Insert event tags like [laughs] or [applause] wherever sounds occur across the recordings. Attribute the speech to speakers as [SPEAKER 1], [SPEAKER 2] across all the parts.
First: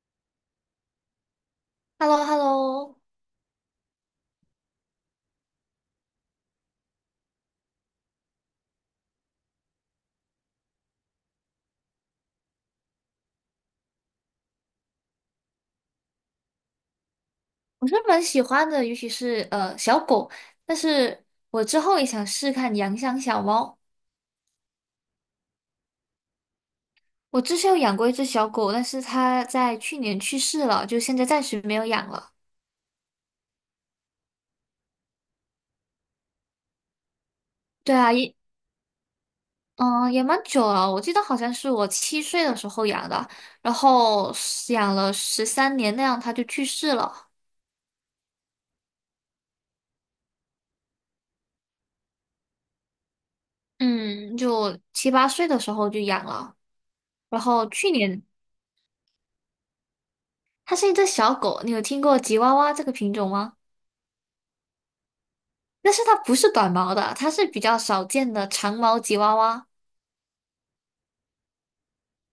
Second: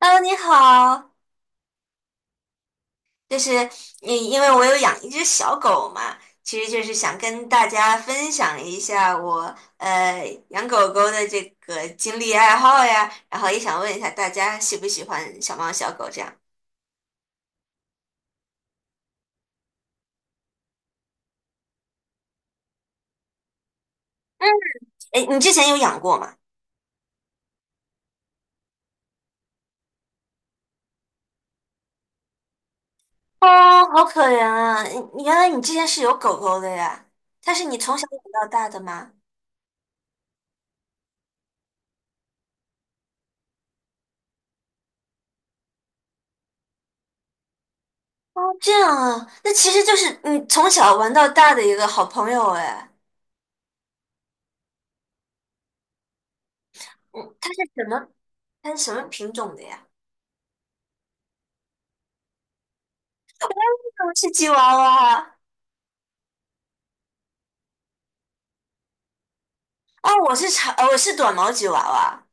[SPEAKER 1] H E 你好，
[SPEAKER 2] h e l l o h e l l o
[SPEAKER 1] 就是你，因为我有养一只小狗嘛，其实就是想跟大家分享一下我养狗狗的这个经历爱好呀，然后也想问一下大家喜不喜欢小猫小狗这样。
[SPEAKER 2] 我是蛮喜欢的，尤其是小狗，但是我之后也想试看养养小猫。
[SPEAKER 1] 哎，你之前有养过吗？
[SPEAKER 2] 我之前有养过一只小狗，但是它在去年去世了，就现在暂时没有养了。
[SPEAKER 1] 哦，好可怜啊！你原来你之前是有狗狗的呀？它是你从
[SPEAKER 2] 对
[SPEAKER 1] 小
[SPEAKER 2] 啊，
[SPEAKER 1] 养
[SPEAKER 2] 也
[SPEAKER 1] 到大的吗？
[SPEAKER 2] 嗯也蛮久了，我记得好像是我七岁的时候养的，然后养了13年那样，它就去世了。
[SPEAKER 1] 哦，这样啊，那其实就是你从小玩到大的一个好朋友哎。
[SPEAKER 2] 嗯，就七八岁的时候就养了，
[SPEAKER 1] 嗯，
[SPEAKER 2] 然
[SPEAKER 1] 它是
[SPEAKER 2] 后
[SPEAKER 1] 什
[SPEAKER 2] 去
[SPEAKER 1] 么？
[SPEAKER 2] 年
[SPEAKER 1] 它是什么品种的呀？
[SPEAKER 2] 它是一只小狗，你有听过吉娃娃这个品种吗？
[SPEAKER 1] 我是吉娃娃啊。
[SPEAKER 2] 但是它不是短毛的，它是比较少见的长毛吉娃娃
[SPEAKER 1] 哦，我是短毛吉娃娃。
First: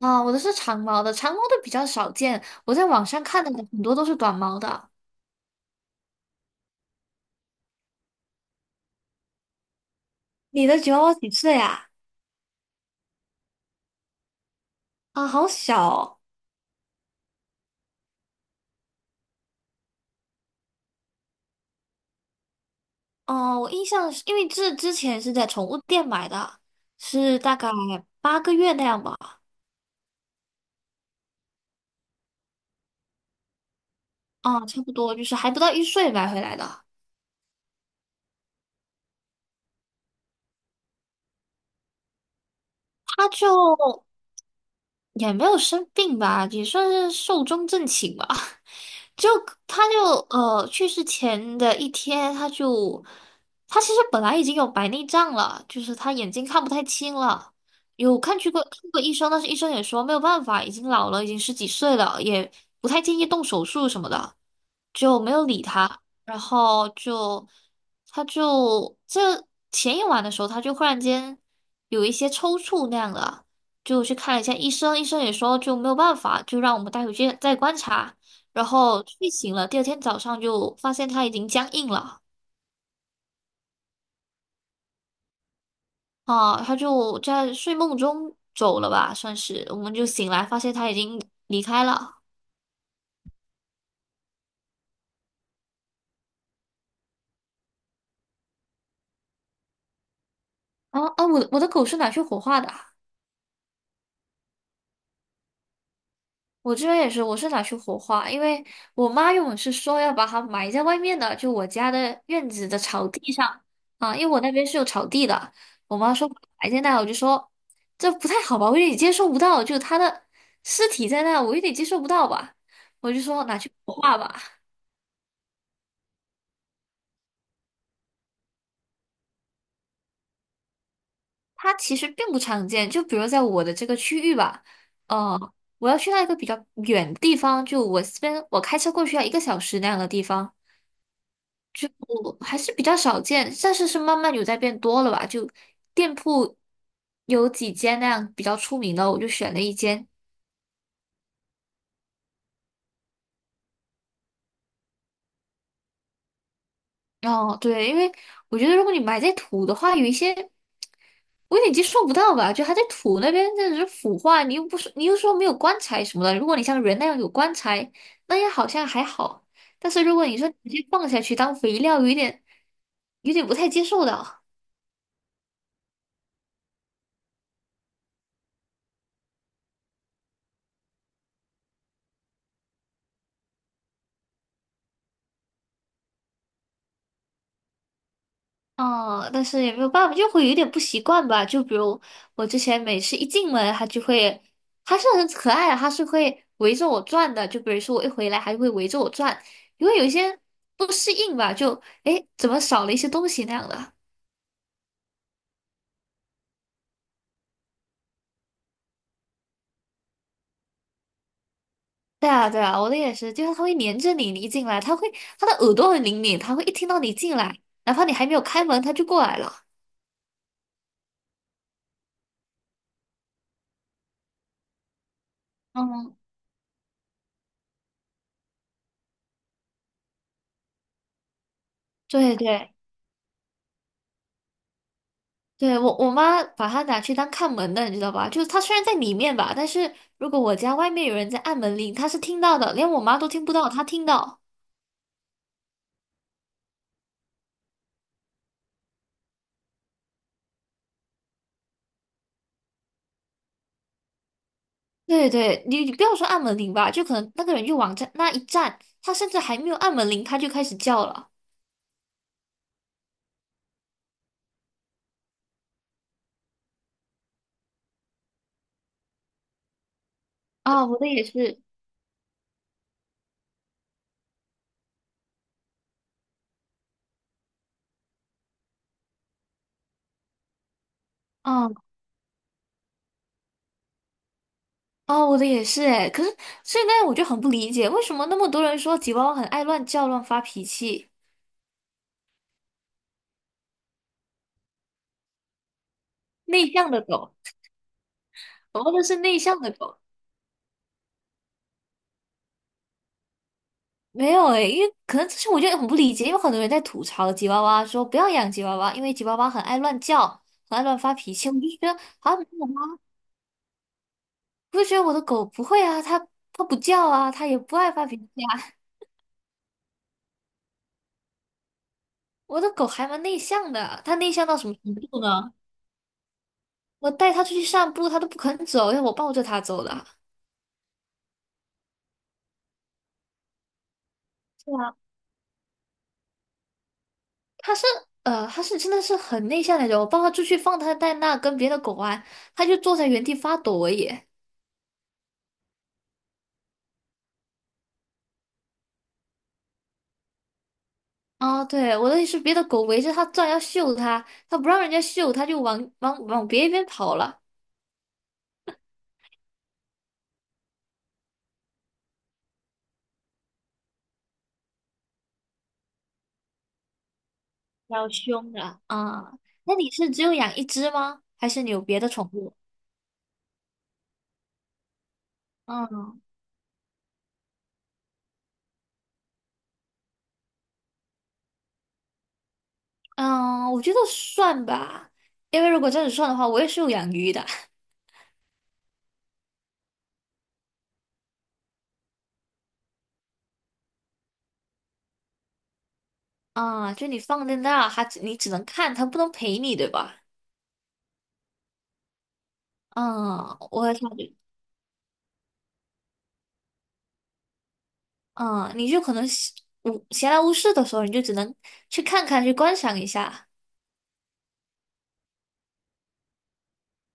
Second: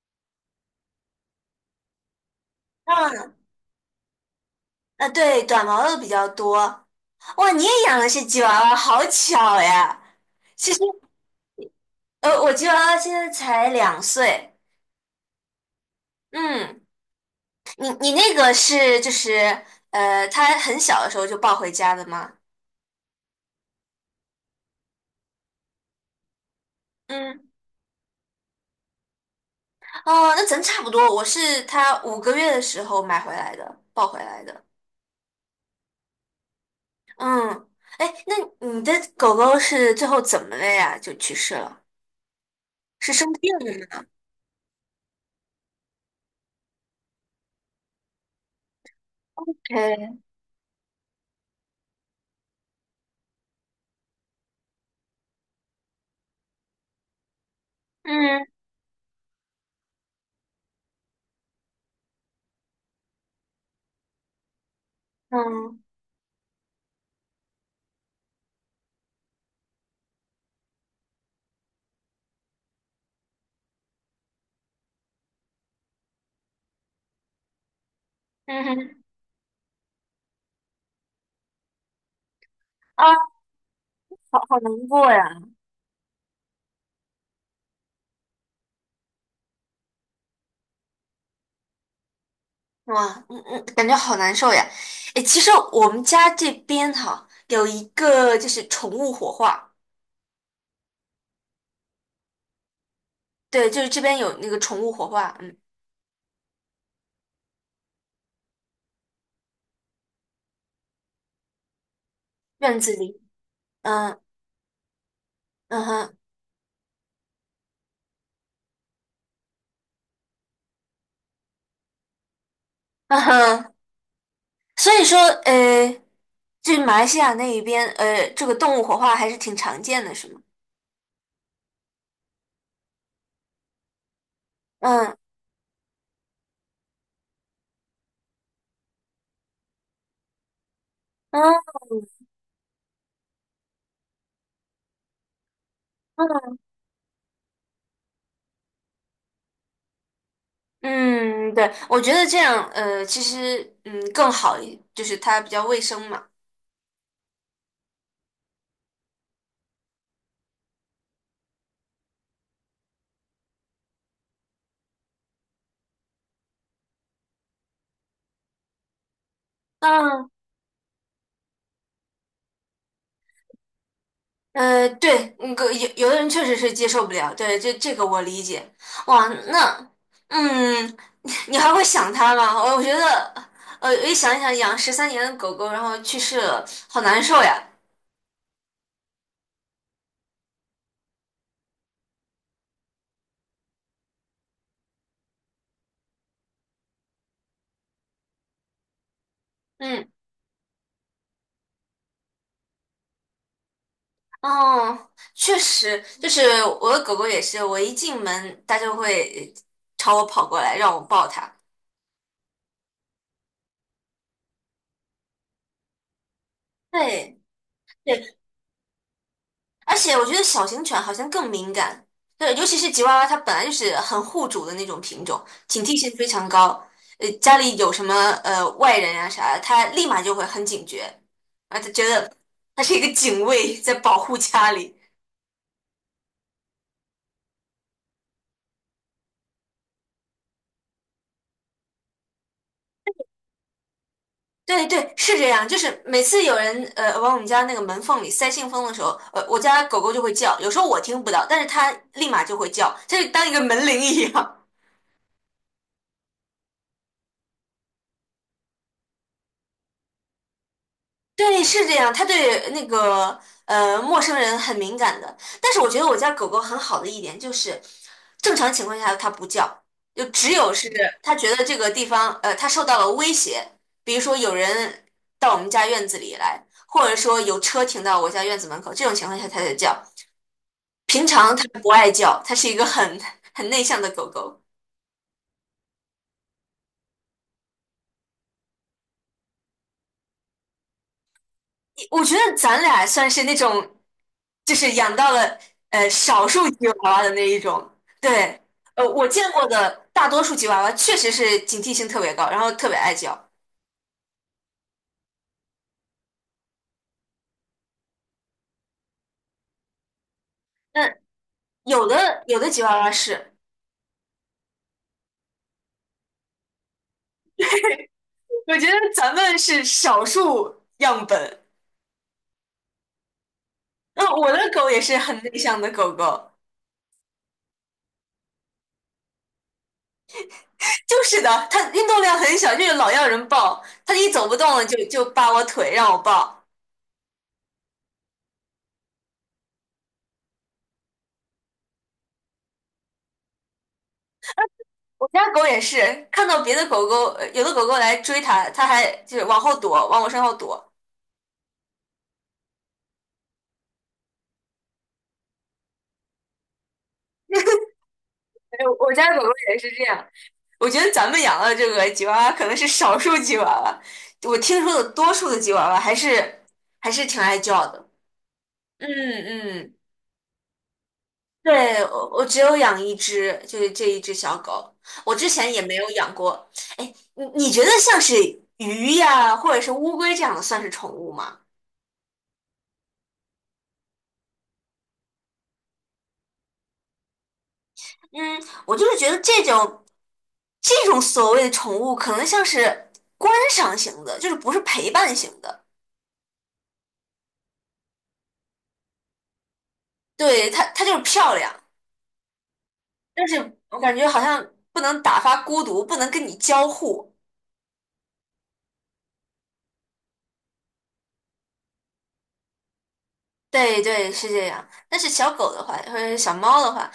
[SPEAKER 2] 啊。我的是长毛的，长毛的比较少见。我在网上
[SPEAKER 1] 嗯，
[SPEAKER 2] 看的很多都是短毛的。
[SPEAKER 1] 啊，对，短毛的比较多。哇，你也养的是吉娃娃，好巧呀！
[SPEAKER 2] 你
[SPEAKER 1] 其
[SPEAKER 2] 的
[SPEAKER 1] 实，
[SPEAKER 2] 吉娃娃几岁啊？
[SPEAKER 1] 我吉娃娃现在才两岁。
[SPEAKER 2] 啊，好小哦！
[SPEAKER 1] 嗯，你你那个是就是，呃，它很小的时候就抱回家的吗？
[SPEAKER 2] 哦，我印象是因为这之前是在宠物店买的，是
[SPEAKER 1] 嗯，
[SPEAKER 2] 大概8个月那样吧。
[SPEAKER 1] 哦，那咱差不多。我是它5个月的时候买回来的，抱回来的。
[SPEAKER 2] 啊，差不多就是还不到一岁买回来的，
[SPEAKER 1] 嗯，哎，那你的狗狗是最后怎么了呀？就去世了？是
[SPEAKER 2] 它
[SPEAKER 1] 生
[SPEAKER 2] 就
[SPEAKER 1] 病了吗？
[SPEAKER 2] 也没有生病吧，也算是寿终正寝吧。[laughs] 就他就
[SPEAKER 1] 哎，
[SPEAKER 2] 去世前的一天，他其实本来已经有白内障了，就是他眼睛看不太清了，
[SPEAKER 1] 嗯
[SPEAKER 2] 去过看过医生，但是医生也说没有办法，已经老了，已经十几岁了，也不太建议动手术什么的，就没有理
[SPEAKER 1] 嗯，
[SPEAKER 2] 他。然后就这前一晚的时候，他就忽然间有一些抽搐那样的。就去看了一下医生，医生也说就没有办法，就让我们带回去再观察。
[SPEAKER 1] 嗯
[SPEAKER 2] 然
[SPEAKER 1] 哼，
[SPEAKER 2] 后睡醒了，第二天早上就发现它已经僵硬了
[SPEAKER 1] 啊，好好难过呀。
[SPEAKER 2] 啊，他就在睡梦中走了吧，算是，我们就醒来发现他已经离开了。
[SPEAKER 1] 哇，嗯嗯，感觉好难受呀。哎，其实我们家这边哈有一个就是宠物火化，
[SPEAKER 2] 啊啊，我的狗是拿去火化的啊
[SPEAKER 1] 对，就是这边有那个宠物火化，嗯，
[SPEAKER 2] 我这边也是，我是拿去火化，因为我妈原本是说要把它埋在外面的，就我家的院子的
[SPEAKER 1] 院子
[SPEAKER 2] 草
[SPEAKER 1] 里，
[SPEAKER 2] 地上啊，
[SPEAKER 1] 嗯，
[SPEAKER 2] 因为我那边是有草地的，
[SPEAKER 1] 嗯
[SPEAKER 2] 我妈
[SPEAKER 1] 哼，
[SPEAKER 2] 说埋在那，我就说这不太好吧，我有点接受不到，就它的尸体在那，我有点接受不到吧。我
[SPEAKER 1] 嗯
[SPEAKER 2] 就说拿去
[SPEAKER 1] 哼，
[SPEAKER 2] 火化吧。
[SPEAKER 1] 所以说，呃，这马来西亚那一边，这个动物火化还是挺常见的，是吗？
[SPEAKER 2] 它其实并不常见，就比如在我的这个区域吧，
[SPEAKER 1] 嗯，
[SPEAKER 2] 呃，我要去到一个比较远的地方，就我这边我开车过去要1个小时那样的地方，
[SPEAKER 1] 嗯，
[SPEAKER 2] 就还是比较少见，但是是慢慢有在变多了吧，就店铺
[SPEAKER 1] 嗯，
[SPEAKER 2] 有几间那样比较出名的，我就选了一间。
[SPEAKER 1] 嗯，对，我觉得这样，其实，嗯，更好一，就是它比较卫生嘛。
[SPEAKER 2] 哦，对，因为我觉得如果你买在土的话，有一些。我有点接受不到吧？就还在土那边，那只是腐化，你又不是，你又说没有棺材什么的。如果你像人那样有棺材，那也好像还好。但是如果
[SPEAKER 1] 嗯，
[SPEAKER 2] 你说直接放下去当肥料，有点不太接受的。
[SPEAKER 1] 对，有的人确实是接受不了，对，这个我理解。哇，那，嗯，你还会想它吗？我觉得，一想一想，养13年的狗狗，然后去世了，好难受呀。
[SPEAKER 2] 哦，但是也没有办法，就会有点不习惯吧。就比如我之前每次一进门，它就会，它是很可爱的，它是会围着我转的。就比如说我一回来，还会围着我转，因为有
[SPEAKER 1] 嗯，
[SPEAKER 2] 一些不适应吧，就诶，怎么少了一些东西那样的。
[SPEAKER 1] 哦，确实，就是我的狗狗也是，我一进门，它就会朝我跑过来，让我抱它。
[SPEAKER 2] 对啊，对啊，我的也是，就是它会黏着你，你一进来，它会，它的耳朵很灵敏，它会一听到你
[SPEAKER 1] 对。
[SPEAKER 2] 进来，哪怕你还没有开门，它就过来了。
[SPEAKER 1] 而且我觉得小型犬好像更敏感，对，尤其是吉娃娃，它本来就是很护主的那种品种，警惕性
[SPEAKER 2] 嗯，
[SPEAKER 1] 非常高。家里有什么外人啊啥的，它立马就会很警觉，啊，它觉得
[SPEAKER 2] 对对
[SPEAKER 1] 它是一个警卫在保护家里。
[SPEAKER 2] 对，我妈把它拿去当看门的，你知道吧？就是它虽然在里面吧，但是如果我家外面有人在按门铃，它是听到的，连我妈都听不到，它听到。
[SPEAKER 1] 对对，是这样，就是每次有人往我们家那个门缝里塞信封的时候，我家狗狗就会叫，有时候我听不到，但是它立马就会叫，就是当一个门铃一样。
[SPEAKER 2] 对对，你不要说按门铃吧，就可能那个人就往这那一站，它甚至还没有按门铃，它就开始叫了。
[SPEAKER 1] 对，是这样，它对那个陌生人很敏感的。但是我觉得我家狗狗很好的一点就是，正常情况下它不叫，就只有
[SPEAKER 2] 啊，
[SPEAKER 1] 是
[SPEAKER 2] 我的也
[SPEAKER 1] 它觉
[SPEAKER 2] 是，
[SPEAKER 1] 得这个地方它受到了威胁，比如说有人到我们家院子里来，或者说有车停到我家院子门口，这种情况下它才叫。平常它不爱叫，它是一个很 [laughs] 很内向的狗狗。
[SPEAKER 2] 哦，我的也是哎，可是现在我就很不理解，为什么那么多人说吉娃娃很爱乱叫、乱发脾气，
[SPEAKER 1] 我觉得咱俩算是那种，就是养到了少数
[SPEAKER 2] 内
[SPEAKER 1] 吉
[SPEAKER 2] 向的
[SPEAKER 1] 娃娃的
[SPEAKER 2] 狗，
[SPEAKER 1] 那一种。对，
[SPEAKER 2] 我们都是
[SPEAKER 1] 我
[SPEAKER 2] 内
[SPEAKER 1] 见
[SPEAKER 2] 向
[SPEAKER 1] 过
[SPEAKER 2] 的狗。
[SPEAKER 1] 的大多数吉娃娃确实是警惕性特别高，然后特别爱叫。
[SPEAKER 2] 没有诶，因为可能这是我就很不理解，因为很多人在吐槽吉娃娃，说不要养吉娃娃，因为吉娃娃很爱乱叫，很爱乱
[SPEAKER 1] 那
[SPEAKER 2] 发脾气。我就觉得
[SPEAKER 1] 有
[SPEAKER 2] 啊，
[SPEAKER 1] 的
[SPEAKER 2] 没
[SPEAKER 1] 有
[SPEAKER 2] 有
[SPEAKER 1] 的吉娃
[SPEAKER 2] 啊，
[SPEAKER 1] 娃是，
[SPEAKER 2] 我就觉得我的狗不会啊，它不叫啊，它也不爱发脾气啊。
[SPEAKER 1] 我
[SPEAKER 2] [laughs]
[SPEAKER 1] 觉得咱们是少数样本。
[SPEAKER 2] 我的狗还蛮内向的，它内
[SPEAKER 1] 那
[SPEAKER 2] 向
[SPEAKER 1] 我
[SPEAKER 2] 到
[SPEAKER 1] 的
[SPEAKER 2] 什么
[SPEAKER 1] 狗
[SPEAKER 2] 程
[SPEAKER 1] 也是
[SPEAKER 2] 度
[SPEAKER 1] 很
[SPEAKER 2] 呢？
[SPEAKER 1] 内向的狗狗，
[SPEAKER 2] 我带它出去散步，它都不肯走，要我抱着它走的啊。
[SPEAKER 1] 就是的，它运动量很小，就是老要人抱，它一走不动了就扒我腿让我抱。
[SPEAKER 2] 它是它是真的是很内向那种。我抱它出去放它在那跟别的狗玩，它就坐在原地发抖而已。
[SPEAKER 1] 我家狗也是，看到别的狗狗，有的狗狗来追它，它还就是往后躲，往我身后躲。
[SPEAKER 2] 啊，对，我的意思是别的狗围着它转要嗅它，它不让人家嗅，它就往别一边跑了，
[SPEAKER 1] 哎我家狗狗也是这样。我觉得咱们养的这个吉娃娃可能是少数吉娃娃，我听说的多数的吉娃娃还是挺爱叫
[SPEAKER 2] 比
[SPEAKER 1] 的。
[SPEAKER 2] 较凶的
[SPEAKER 1] 嗯
[SPEAKER 2] 啊。那你
[SPEAKER 1] 嗯，
[SPEAKER 2] 是只有养一只吗？还是你有别
[SPEAKER 1] 对，
[SPEAKER 2] 的
[SPEAKER 1] 我
[SPEAKER 2] 宠
[SPEAKER 1] 我
[SPEAKER 2] 物？
[SPEAKER 1] 只有养一只，就是这一只小狗，我之前也没
[SPEAKER 2] 嗯
[SPEAKER 1] 有养过。哎，你觉得像是鱼呀，或者是乌龟这样的算是宠物吗？
[SPEAKER 2] 嗯，我觉得算吧，因为如果这样子算的话，我也是有养鱼的
[SPEAKER 1] 嗯，我就是觉得这种所谓的宠物，可能像是观赏型的，就是不是陪伴型的。
[SPEAKER 2] 啊。就你放在那，你只能看，它不能陪你，对吧？
[SPEAKER 1] 对，它就是漂亮，但
[SPEAKER 2] 嗯，
[SPEAKER 1] 是
[SPEAKER 2] 我
[SPEAKER 1] 我
[SPEAKER 2] 想。
[SPEAKER 1] 感觉好像不能打发孤独，不能跟你交互。
[SPEAKER 2] 嗯，你就可能闲无闲来无事的时候，你就只能去看看，去观赏一下。
[SPEAKER 1] 对对，是这样。但是小狗的话，或者是小猫的话，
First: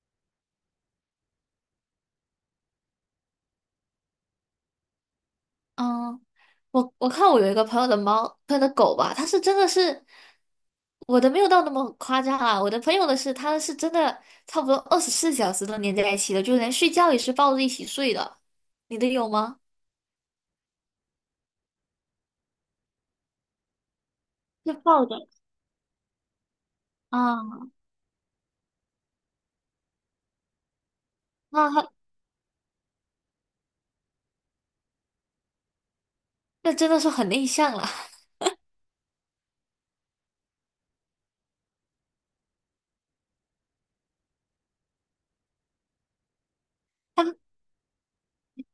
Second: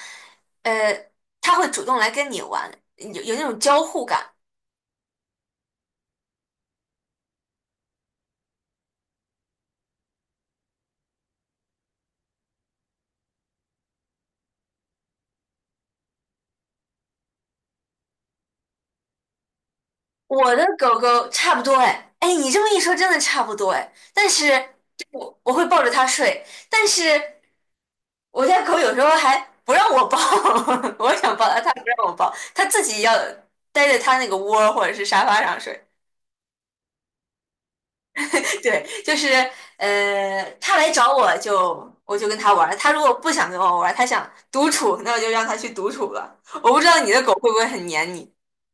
[SPEAKER 1] 呃，它会主动来跟你玩，有那种交互感。
[SPEAKER 2] 嗯，我看我有一个朋友的猫，他的狗吧，它是真的是我的没有到那么夸张啊，我的朋友的是，它是真的差不多24小时都黏在一起的，就连睡觉也是抱着一起睡的。你的有吗？
[SPEAKER 1] 我的狗狗差不多哎，哎，你这么一说，真的差不多哎。但
[SPEAKER 2] 就
[SPEAKER 1] 是
[SPEAKER 2] 抱着
[SPEAKER 1] 我会抱着它睡，但是。
[SPEAKER 2] 啊，
[SPEAKER 1] 我家狗有时候还不让我抱，[laughs] 我想抱它，
[SPEAKER 2] 那
[SPEAKER 1] 它不
[SPEAKER 2] 他
[SPEAKER 1] 让我抱，它自己要待在它那个窝儿或者是沙发上睡。
[SPEAKER 2] 那真的是很内向了。[laughs]
[SPEAKER 1] [laughs] 对，就是它来找我我就跟它玩儿，它如果不想跟我玩儿，它想独处，那我就让它去独处了。我不知道你的狗会不会很黏你，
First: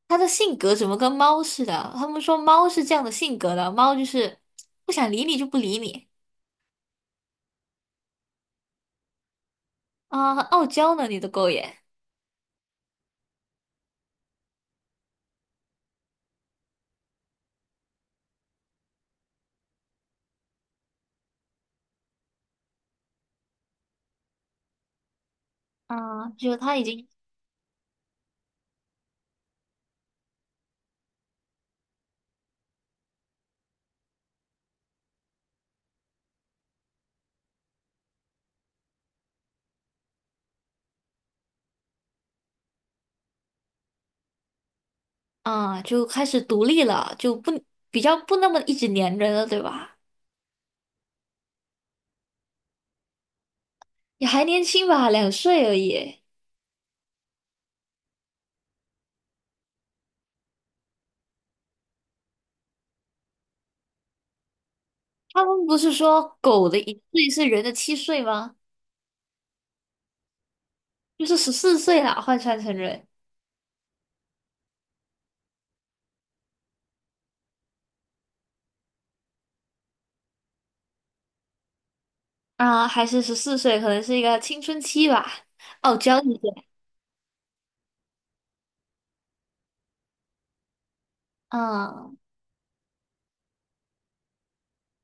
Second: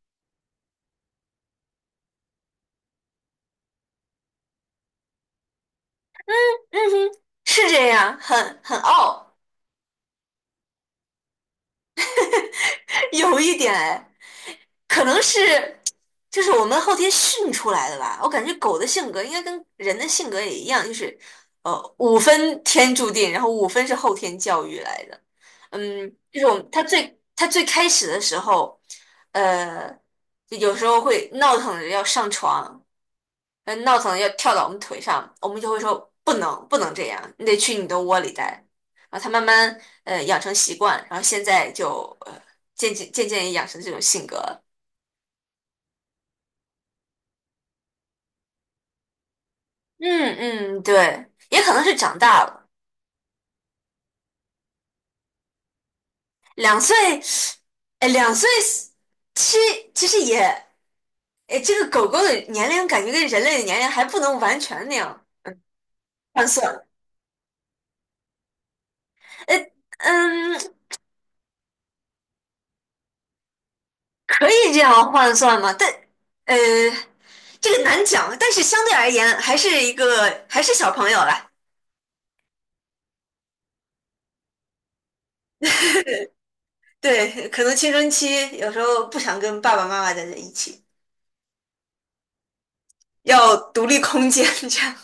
[SPEAKER 2] 他的性格怎么跟猫似的？他们说猫是这样的性格的，猫就是不想理你就不理你。
[SPEAKER 1] 嗯哼，是这样，很傲，
[SPEAKER 2] 啊，很傲娇呢，你的狗也，
[SPEAKER 1] [laughs] 有一点哎。可能是就是我们后天训出来的吧。我感觉狗的性格应该跟人的性格也一样，就是五分天注定，然后五分是后天教育来的。嗯，
[SPEAKER 2] 啊，
[SPEAKER 1] 就是我
[SPEAKER 2] 就
[SPEAKER 1] 们
[SPEAKER 2] 它
[SPEAKER 1] 它
[SPEAKER 2] 已经
[SPEAKER 1] 最它最开始的时候，呃，就有时候会闹腾着要上床，闹腾着要跳到我们腿上，我们就会说不能这样，你得去你的窝里待。然后它慢慢养成习惯，然后现在就渐渐也养成这种性格了。
[SPEAKER 2] 啊，就开始独立了，就不比较不那么一直粘人了，对吧？
[SPEAKER 1] 嗯嗯，对，也可能是长大了，
[SPEAKER 2] 也还年轻吧，两岁而已。
[SPEAKER 1] 两岁，哎，两岁其其实也，哎，这个狗狗的年龄感觉跟人类的年龄还不能完全那样
[SPEAKER 2] 他们不是说
[SPEAKER 1] 换
[SPEAKER 2] 狗的
[SPEAKER 1] 算，
[SPEAKER 2] 一岁是人的七岁吗？
[SPEAKER 1] 哎，嗯，
[SPEAKER 2] 就是十四岁啦，换算成人
[SPEAKER 1] 可以这样换算吗？但，呃，这个难讲，但是相对而言还是小朋友啦。
[SPEAKER 2] 啊，还是十四岁，可能是一个青春期吧，傲娇一点。
[SPEAKER 1] 对，可能青春期有时候不想跟爸爸妈妈待在一起，
[SPEAKER 2] 嗯
[SPEAKER 1] 要独立空间这样。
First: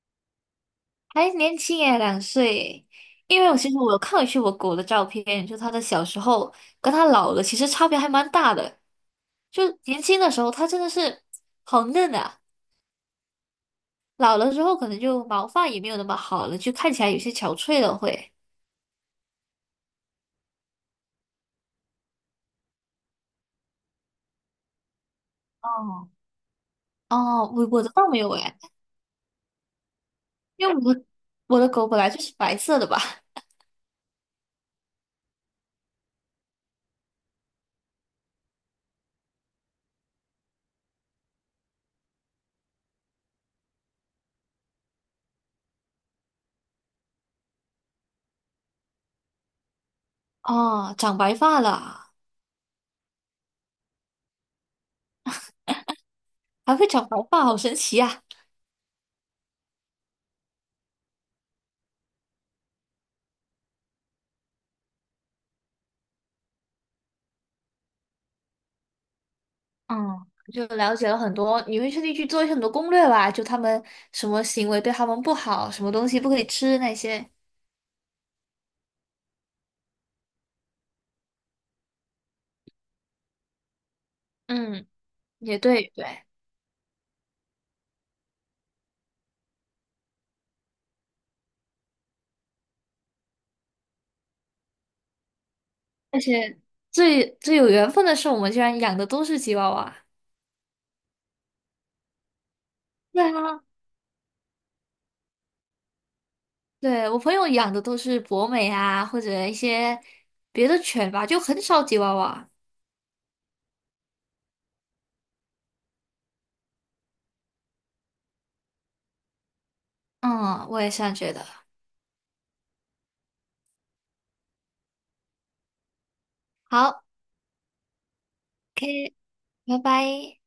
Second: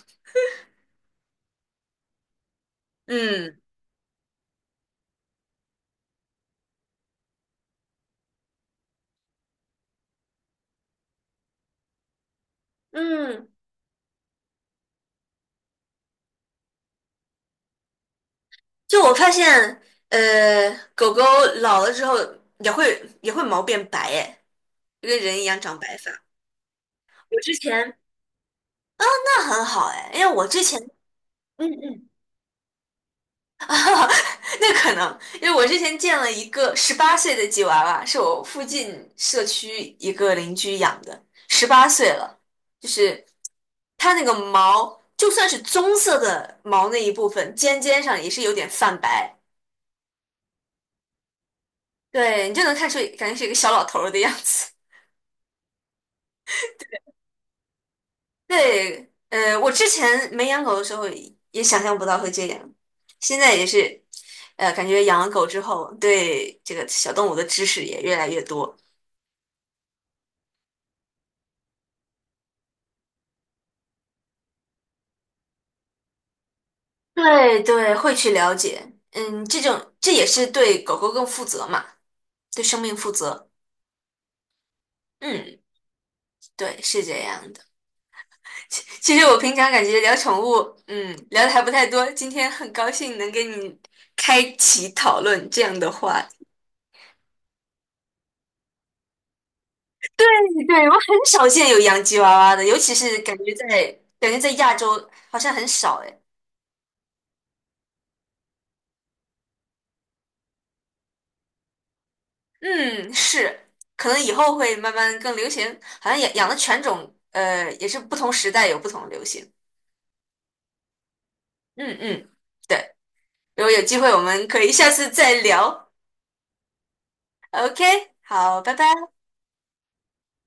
[SPEAKER 2] 还年轻耶，两岁耶因为我
[SPEAKER 1] 嗯
[SPEAKER 2] 其实我有看回去我狗的照片，就它的小时候跟它老了，其实差别还蛮大的。就年轻的时候，它真的是好嫩啊，
[SPEAKER 1] 嗯。
[SPEAKER 2] 老了之后可能就毛发也没有那么好了，就看起来有些憔悴了会。
[SPEAKER 1] 就我发现，呃，狗狗老了之后也会毛变白，哎，就跟人一样长白
[SPEAKER 2] 哦
[SPEAKER 1] 发。我
[SPEAKER 2] 哦，
[SPEAKER 1] 之
[SPEAKER 2] 我的
[SPEAKER 1] 前
[SPEAKER 2] 倒没有哎，
[SPEAKER 1] 那很好，哎，因为我之
[SPEAKER 2] 因为
[SPEAKER 1] 前，
[SPEAKER 2] 我的
[SPEAKER 1] 嗯
[SPEAKER 2] 狗本
[SPEAKER 1] 嗯，
[SPEAKER 2] 来就是白色的吧？
[SPEAKER 1] 那可能因为我之前见了一个十八岁的吉娃娃，是我附近社区一个邻居养的，十八岁了，就是它那个毛，就算是棕色的毛那一部分，尖尖上也是有点泛白，
[SPEAKER 2] 哦，长白发了，
[SPEAKER 1] 对你就能看出，感觉是一个小老头儿的样子。
[SPEAKER 2] 还会长白发，好神奇啊！
[SPEAKER 1] 对，我之前没养狗的时候也想象不到会这样，现在也是，感觉养了狗之后，对这个小动物的知识也越来越多。
[SPEAKER 2] 嗯，就了解了很多，你会特地去做一些很多攻略吧？就他们什么行为对他们不好，什么东西不可以吃那些。
[SPEAKER 1] 对对，会去了解，嗯，这也是对狗狗更负责嘛，对生命负责。
[SPEAKER 2] 嗯，也
[SPEAKER 1] 嗯，
[SPEAKER 2] 对对，
[SPEAKER 1] 对，是这样的。其实我平常感觉聊宠物，嗯，聊的还不太多，今天很高兴能跟你开启讨论这样的
[SPEAKER 2] 而
[SPEAKER 1] 话
[SPEAKER 2] 且最最有缘分的是，我们居然养的都是吉娃娃。
[SPEAKER 1] 对，我很少见有洋吉娃娃的，尤其是
[SPEAKER 2] 对啊，
[SPEAKER 1] 感觉在亚洲好像很少哎。
[SPEAKER 2] 对，我朋友养的都是博美啊，或者一些别的犬吧，就很少吉娃娃。
[SPEAKER 1] 嗯，是，可能以后会慢慢更流行，好像养的犬种，也是不同时代有不同的流行。
[SPEAKER 2] 嗯，我也是这样觉得。
[SPEAKER 1] 嗯嗯，对，如果有机会我们可以下次再聊。
[SPEAKER 2] 好，
[SPEAKER 1] OK，好，拜拜。
[SPEAKER 2] 拜拜。